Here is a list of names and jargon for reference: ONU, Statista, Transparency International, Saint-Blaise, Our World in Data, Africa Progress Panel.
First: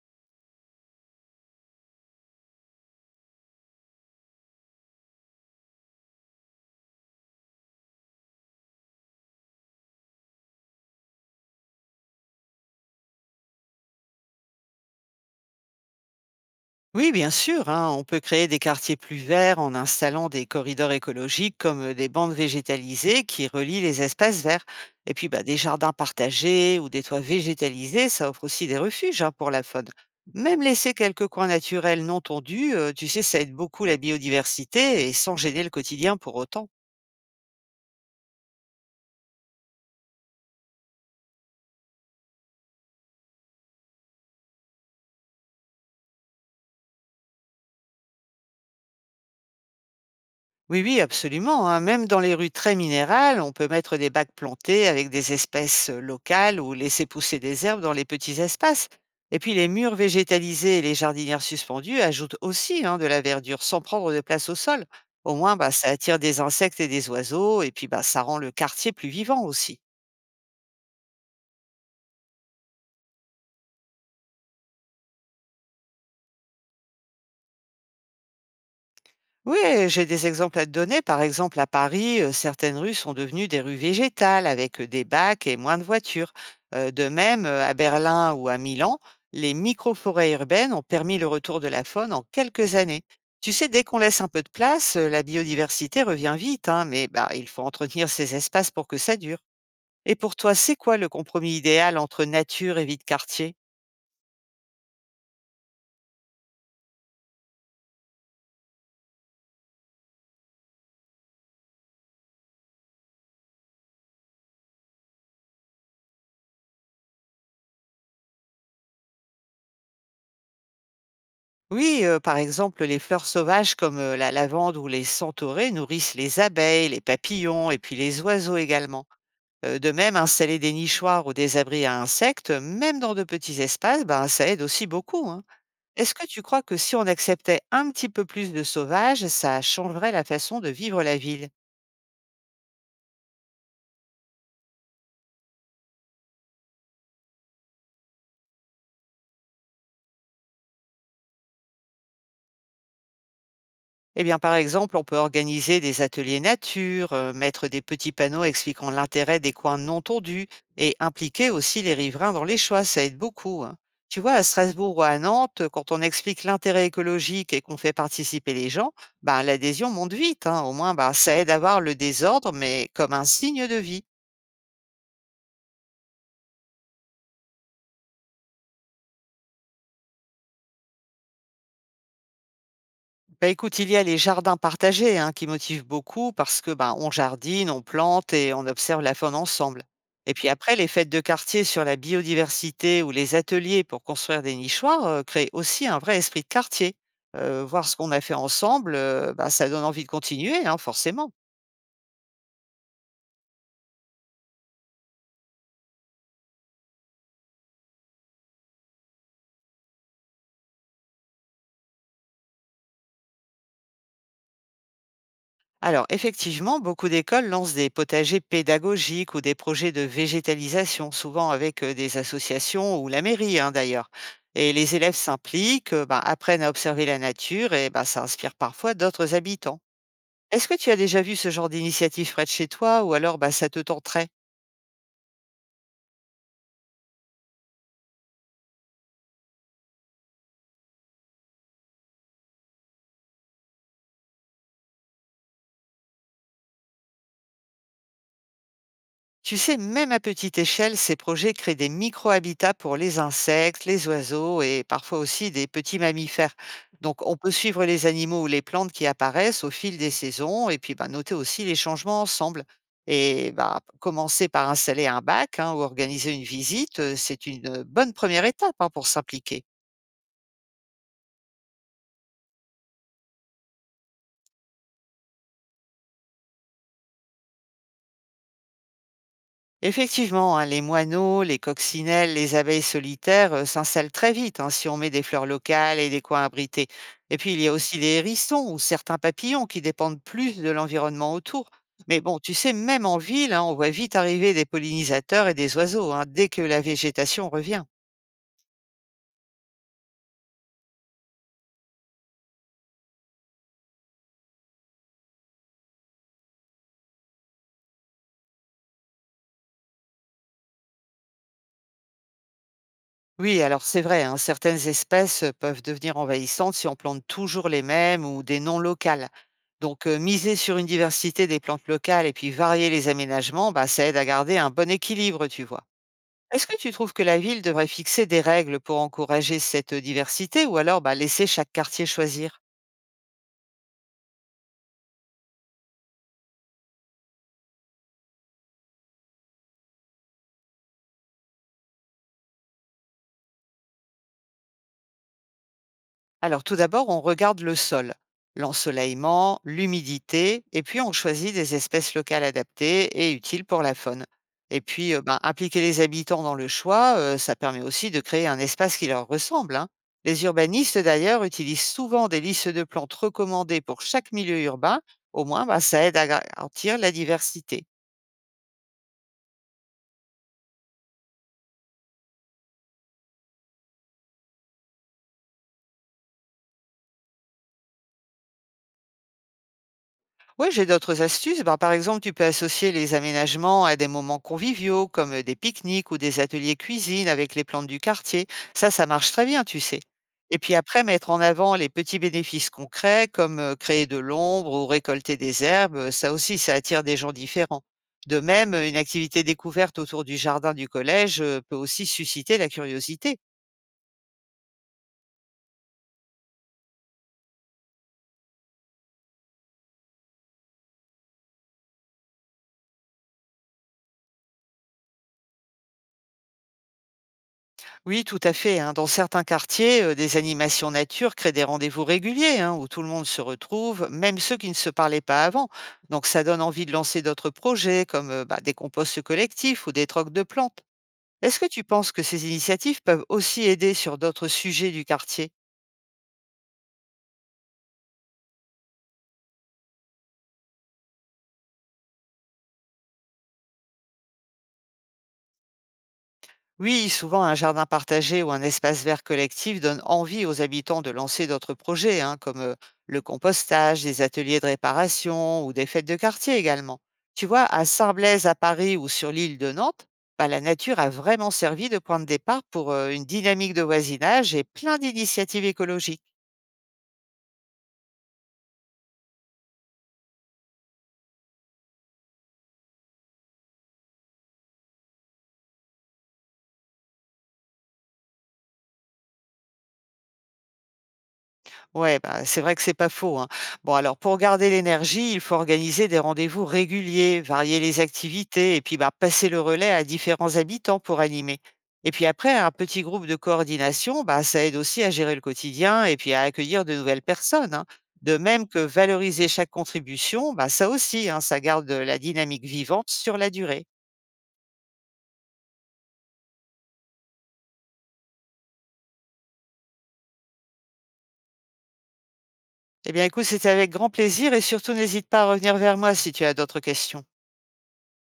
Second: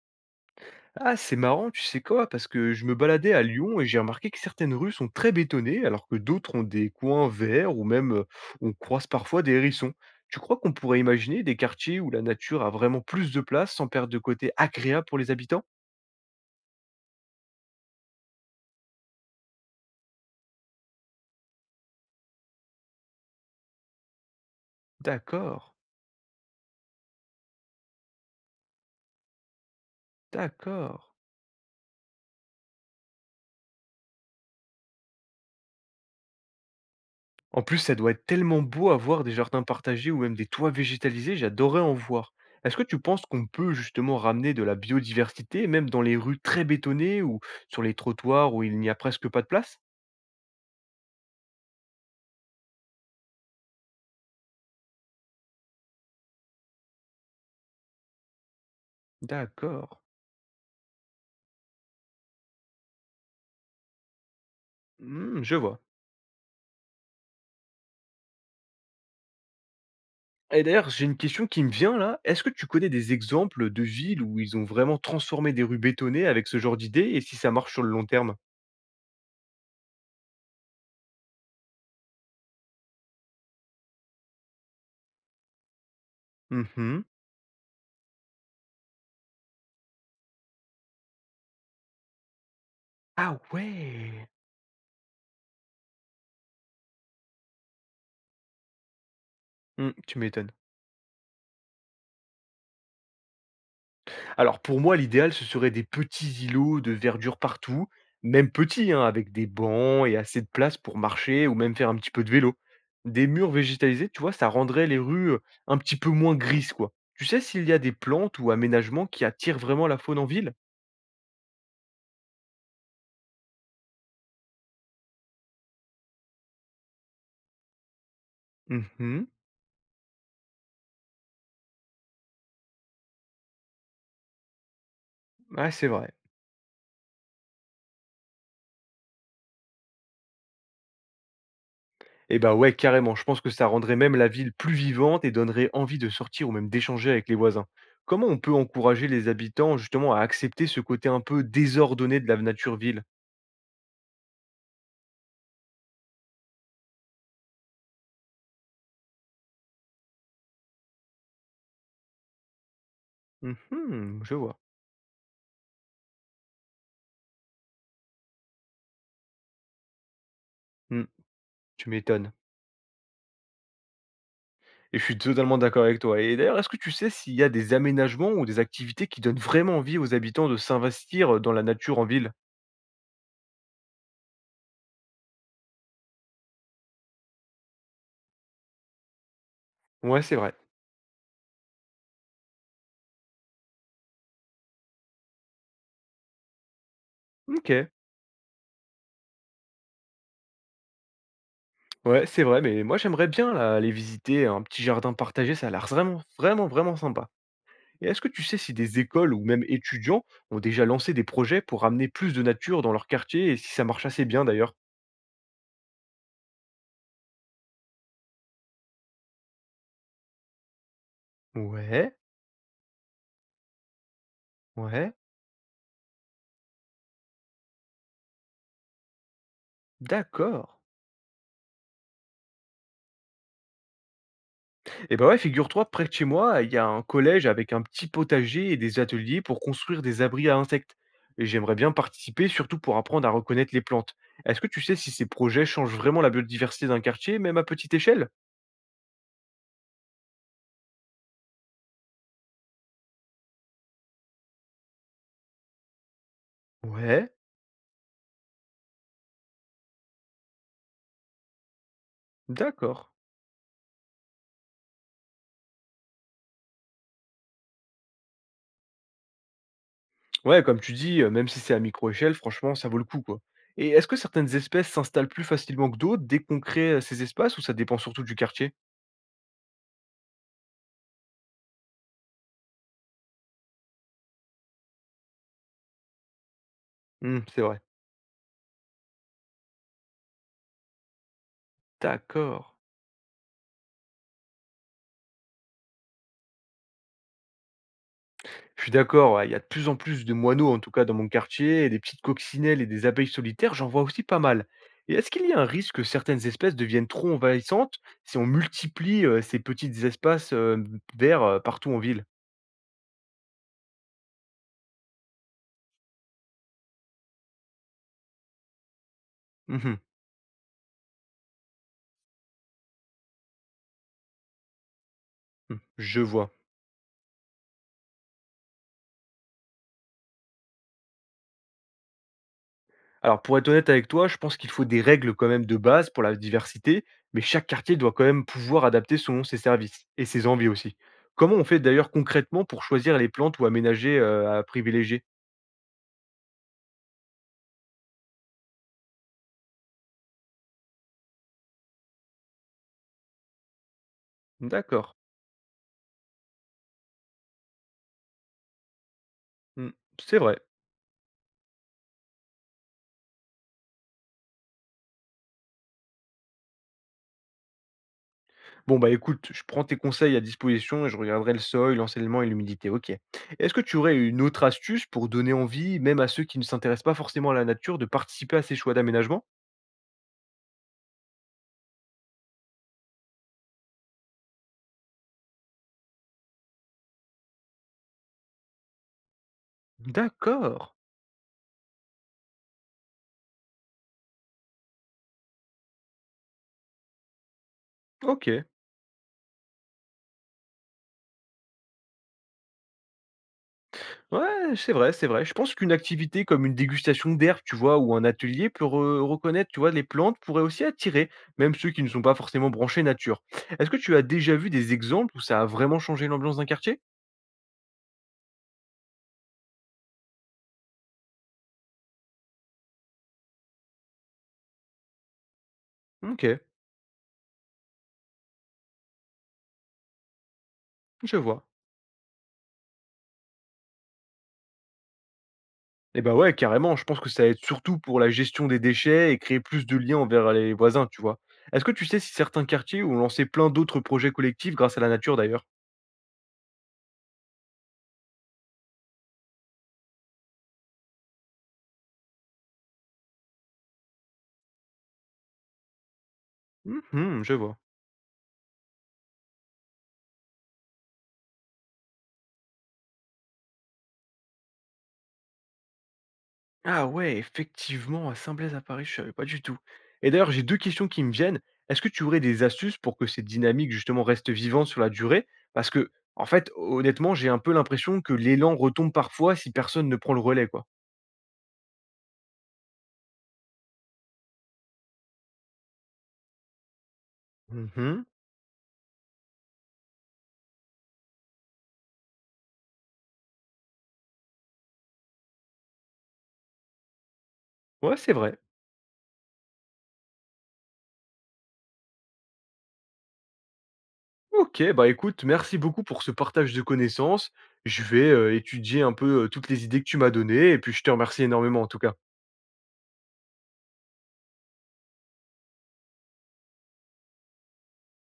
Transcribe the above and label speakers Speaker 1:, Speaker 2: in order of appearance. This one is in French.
Speaker 1: Ah, c'est marrant, tu sais quoi? Parce que je me baladais à Lyon et j'ai remarqué que certaines rues sont très bétonnées, alors que d'autres ont des coins verts ou même on croise parfois des hérissons. Tu crois qu'on pourrait imaginer des quartiers où la nature a vraiment plus de place sans perdre de côté agréable pour les habitants?
Speaker 2: Oui, bien sûr, hein, on peut créer des quartiers plus verts en installant des corridors écologiques comme des bandes végétalisées qui relient les espaces verts. Et puis bah, des
Speaker 1: D'accord,
Speaker 2: jardins partagés ou des toits végétalisés, ça offre aussi des refuges, hein, pour la faune. Même laisser
Speaker 1: d'accord.
Speaker 2: quelques coins naturels non tondus, tu sais, ça aide beaucoup la biodiversité et sans gêner le quotidien pour autant.
Speaker 1: En plus, ça doit être tellement beau à voir des jardins partagés ou même des toits végétalisés, j'adorais en voir. Est-ce que tu penses qu'on peut justement ramener de la biodiversité, même dans les rues très bétonnées ou sur les trottoirs où il n'y a presque pas de place?
Speaker 2: Oui, oui, absolument, hein. Même dans les rues très minérales, on peut mettre des bacs plantés avec des espèces locales ou laisser pousser des herbes dans les petits espaces. Et puis les murs
Speaker 1: D'accord.
Speaker 2: végétalisés et les jardinières suspendues ajoutent aussi, hein, de la verdure sans prendre de place au sol. Au
Speaker 1: Mmh,
Speaker 2: moins,
Speaker 1: je
Speaker 2: bah,
Speaker 1: vois.
Speaker 2: ça attire des insectes et des oiseaux, et puis bah, ça rend le quartier plus vivant aussi.
Speaker 1: Et d'ailleurs, j'ai une question qui me vient là. Est-ce que tu connais des exemples de villes où ils ont vraiment transformé des rues bétonnées avec ce genre d'idée et si ça marche sur le long terme?
Speaker 2: Oui, j'ai des exemples à te donner. Par exemple, à Paris, certaines rues sont devenues des rues végétales avec des bacs et moins de voitures.
Speaker 1: Mhm.
Speaker 2: De même, à Berlin ou à Milan, les micro-forêts urbaines ont permis le retour de la faune en quelques années.
Speaker 1: Ah
Speaker 2: Tu sais, dès qu'on laisse un
Speaker 1: ouais.
Speaker 2: peu de place, la biodiversité revient vite, hein, mais bah, il faut entretenir ces espaces pour que ça dure.
Speaker 1: Hmm,
Speaker 2: Et
Speaker 1: tu
Speaker 2: pour
Speaker 1: m'étonnes.
Speaker 2: toi, c'est quoi le compromis idéal entre nature et vie de quartier?
Speaker 1: Alors pour moi, l'idéal, ce serait des petits îlots de verdure partout, même petits, hein, avec des bancs et assez de place pour marcher ou même faire un petit peu de vélo. Des murs végétalisés, tu vois, ça rendrait les rues un petit peu moins grises, quoi. Tu sais s'il y a des plantes ou aménagements qui attirent vraiment la faune en ville?
Speaker 2: Oui, par exemple, les fleurs sauvages comme, la lavande ou les centaurées nourrissent les abeilles, les papillons et puis les oiseaux
Speaker 1: Mmh
Speaker 2: également.
Speaker 1: mh.
Speaker 2: De même, installer des nichoirs ou des abris à insectes, même dans de petits espaces, ben, ça aide aussi beaucoup, hein.
Speaker 1: Ouais, c'est vrai.
Speaker 2: Est-ce que tu crois que si on acceptait un petit peu plus de sauvages, ça changerait la façon de vivre la ville?
Speaker 1: Et bah, ouais, carrément, je pense que ça rendrait même la ville plus vivante et donnerait envie de sortir ou même d'échanger avec les voisins. Comment on peut encourager les habitants justement à accepter ce côté un peu désordonné de la nature-ville?
Speaker 2: Eh bien, par exemple, on peut organiser des ateliers nature, mettre des petits panneaux expliquant l'intérêt des coins non tondus et impliquer aussi les riverains dans les choix, ça aide beaucoup, hein. Tu
Speaker 1: Mhm.
Speaker 2: vois,
Speaker 1: Je
Speaker 2: à
Speaker 1: vois.
Speaker 2: Strasbourg ou à Nantes, quand on explique l'intérêt écologique et qu'on fait participer les gens, ben, l'adhésion monte vite, hein. Au moins,
Speaker 1: Mmh,
Speaker 2: ben, ça aide à voir
Speaker 1: tu
Speaker 2: le
Speaker 1: m'étonnes
Speaker 2: désordre, mais comme un signe de vie.
Speaker 1: et je suis totalement d'accord avec toi et d'ailleurs, est-ce que tu sais s'il y a des aménagements ou des activités qui donnent vraiment envie aux habitants de s'investir, dans la nature en ville?
Speaker 2: Bah, écoute, il y a les jardins partagés, hein, qui motivent beaucoup parce que ben, on jardine, on plante et on observe la faune ensemble.
Speaker 1: Ouais,
Speaker 2: Et
Speaker 1: c'est
Speaker 2: puis
Speaker 1: vrai.
Speaker 2: après, les fêtes de quartier sur la biodiversité ou les ateliers pour construire des nichoirs créent aussi un vrai esprit de quartier. Voir
Speaker 1: OK.
Speaker 2: ce qu'on a fait ensemble, bah, ça donne envie de continuer, hein, forcément.
Speaker 1: Ouais, c'est vrai, mais moi j'aimerais bien là aller visiter un petit jardin partagé, ça a l'air vraiment, vraiment, vraiment sympa. Et est-ce que tu sais si des écoles ou même étudiants ont déjà lancé des projets pour ramener plus de nature dans leur quartier et si ça marche assez bien d'ailleurs?
Speaker 2: Alors, effectivement, beaucoup d'écoles lancent des potagers pédagogiques ou des projets de végétalisation, souvent avec
Speaker 1: Ouais,
Speaker 2: des associations ou la mairie, hein, d'ailleurs. Et les
Speaker 1: ouais,
Speaker 2: élèves s'impliquent, ben, apprennent à observer la nature et ben, ça inspire parfois d'autres habitants.
Speaker 1: d'accord.
Speaker 2: Est-ce que tu as déjà vu ce genre d'initiative près de chez toi ou alors ben, ça te tenterait?
Speaker 1: Eh ben ouais, figure-toi, près de chez moi, il y a un collège avec un petit potager et des ateliers pour construire des abris à insectes. Et j'aimerais bien participer, surtout pour apprendre à reconnaître les plantes. Est-ce que tu sais si ces projets changent vraiment la biodiversité d'un quartier, même à petite échelle?
Speaker 2: Tu sais, même à petite échelle, ces projets créent des micro-habitats pour les insectes, les oiseaux et parfois aussi des petits mammifères. Donc,
Speaker 1: Ouais,
Speaker 2: on peut suivre les animaux ou les plantes qui apparaissent au fil des saisons et puis bah, noter aussi les changements ensemble.
Speaker 1: d'accord.
Speaker 2: Et bah, commencer par installer un bac, hein, ou organiser une visite, c'est une bonne première étape, hein, pour s'impliquer.
Speaker 1: Ouais, comme tu dis, même si c'est à micro-échelle, franchement, ça vaut le coup, quoi. Et est-ce que certaines espèces s'installent plus facilement que d'autres dès qu'on crée, ces espaces ou ça dépend surtout du quartier?
Speaker 2: Effectivement, hein, les moineaux, les coccinelles, les abeilles solitaires s'installent très vite, hein, si on met des fleurs locales et des coins abrités. Et
Speaker 1: Mmh,
Speaker 2: puis, il
Speaker 1: c'est
Speaker 2: y a
Speaker 1: vrai.
Speaker 2: aussi les hérissons ou certains papillons qui dépendent plus de l'environnement autour. Mais bon, tu
Speaker 1: D'accord.
Speaker 2: sais, même en ville, hein, on voit vite arriver des pollinisateurs et des oiseaux, hein, dès que la végétation revient.
Speaker 1: Je suis d'accord, ouais, il y a de plus en plus de moineaux, en tout cas dans mon quartier, et des petites coccinelles et des abeilles solitaires, j'en vois aussi pas mal. Et est-ce qu'il y a un risque que certaines espèces deviennent trop envahissantes si on multiplie, ces petits espaces, verts, partout en ville?
Speaker 2: Oui, alors c'est vrai, hein, certaines espèces peuvent devenir envahissantes si on plante toujours les mêmes ou des noms locales.
Speaker 1: Mmh mh,
Speaker 2: Donc, miser sur une diversité des plantes locales et puis varier les aménagements, bah, ça aide à garder un bon équilibre, tu
Speaker 1: mmh,
Speaker 2: vois.
Speaker 1: je vois.
Speaker 2: Est-ce que tu trouves que la ville devrait fixer des règles pour encourager cette diversité ou alors bah, laisser chaque quartier choisir?
Speaker 1: Alors, pour être honnête avec toi, je pense qu'il faut des règles quand même de base pour la diversité, mais chaque quartier doit quand même pouvoir adapter selon ses services et ses envies aussi. Comment on fait d'ailleurs concrètement pour choisir les plantes ou aménager à privilégier?
Speaker 2: Alors tout d'abord, on regarde le sol, l'ensoleillement, l'humidité, et puis on choisit des espèces locales adaptées et utiles pour la faune. Et puis,
Speaker 1: D'accord,
Speaker 2: ben, impliquer les habitants dans le choix, ça permet aussi de créer un espace qui leur ressemble, hein.
Speaker 1: hmm, c'est
Speaker 2: Les
Speaker 1: vrai.
Speaker 2: urbanistes, d'ailleurs, utilisent souvent des listes de plantes recommandées pour chaque milieu urbain. Au moins, ben, ça aide à garantir la diversité.
Speaker 1: Bon, bah écoute, je prends tes conseils à disposition et je regarderai le sol, l'enseignement et l'humidité. Ok. Est-ce que tu aurais une autre astuce pour donner envie, même à ceux qui ne s'intéressent pas forcément à la nature, de participer à ces choix d'aménagement?
Speaker 2: Oui, j'ai d'autres astuces. Ben, par exemple, tu peux associer les aménagements à des moments conviviaux, comme des pique-niques ou des ateliers cuisine avec les plantes du quartier. Ça marche très bien, tu sais. Et puis
Speaker 1: D'accord,
Speaker 2: après, mettre en avant les petits bénéfices concrets, comme créer de l'ombre ou récolter des herbes, ça aussi, ça attire des gens différents. De
Speaker 1: ok.
Speaker 2: même, une activité découverte autour du jardin du collège peut aussi susciter la curiosité.
Speaker 1: Ouais, c'est vrai, c'est vrai. Je pense qu'une activité comme une dégustation d'herbes, tu vois, ou un atelier pour reconnaître, tu vois, les plantes pourrait aussi attirer, même ceux qui ne sont pas forcément branchés nature. Est-ce que tu as déjà vu des exemples où ça a vraiment changé l'ambiance d'un quartier?
Speaker 2: Oui, tout à fait, hein. Dans certains quartiers, des animations nature créent des rendez-vous réguliers, hein, où tout le monde se retrouve, même ceux qui ne se parlaient pas avant. Donc ça
Speaker 1: Ok,
Speaker 2: donne envie de lancer d'autres projets comme, bah, des composts collectifs ou des trocs de plantes.
Speaker 1: je
Speaker 2: Est-ce
Speaker 1: vois.
Speaker 2: que tu penses que ces initiatives peuvent aussi aider sur d'autres sujets du quartier?
Speaker 1: Eh ben ouais, carrément, je pense que ça aide surtout pour la gestion des déchets et créer plus de liens envers les voisins, tu vois. Est-ce que tu sais si certains quartiers ont lancé plein d'autres projets collectifs grâce à la nature d'ailleurs?
Speaker 2: Oui, souvent un jardin partagé ou un espace vert collectif donne envie aux habitants de lancer d'autres projets, hein, comme le compostage, des ateliers de réparation ou des fêtes de quartier également.
Speaker 1: Mhm,
Speaker 2: Tu
Speaker 1: je
Speaker 2: vois,
Speaker 1: vois.
Speaker 2: à Saint-Blaise, à Paris ou sur l'île de Nantes, bah, la nature a vraiment servi de point de départ pour une dynamique de voisinage et plein d'initiatives écologiques.
Speaker 1: Ah ouais, effectivement, à Saint-Blaise à Paris, je savais pas du tout. Et d'ailleurs, j'ai 2 questions qui me viennent. Est-ce que tu aurais des astuces pour que cette dynamique justement reste vivante sur la durée? Parce que, en fait, honnêtement, j'ai un peu l'impression que l'élan retombe parfois si personne ne prend le relais, quoi.
Speaker 2: Ouais, bah, c'est vrai que c'est pas faux, hein. Bon, alors pour garder l'énergie, il faut organiser des rendez-vous réguliers, varier les
Speaker 1: Mmh.
Speaker 2: activités et puis bah, passer le relais à différents habitants pour animer. Et puis après, un petit groupe de coordination, bah, ça aide aussi à gérer le quotidien et puis à accueillir de nouvelles personnes, hein.
Speaker 1: Ouais, c'est
Speaker 2: De
Speaker 1: vrai.
Speaker 2: même que valoriser chaque contribution, bah, ça aussi, hein, ça garde la dynamique vivante sur la durée.
Speaker 1: OK, bah écoute, merci beaucoup pour ce partage de connaissances. Je vais, étudier un peu, toutes les idées que tu m'as données et puis je te remercie énormément en tout cas.
Speaker 2: Eh bien, écoute, c'était avec grand plaisir et surtout n'hésite pas à revenir vers moi si tu as d'autres questions.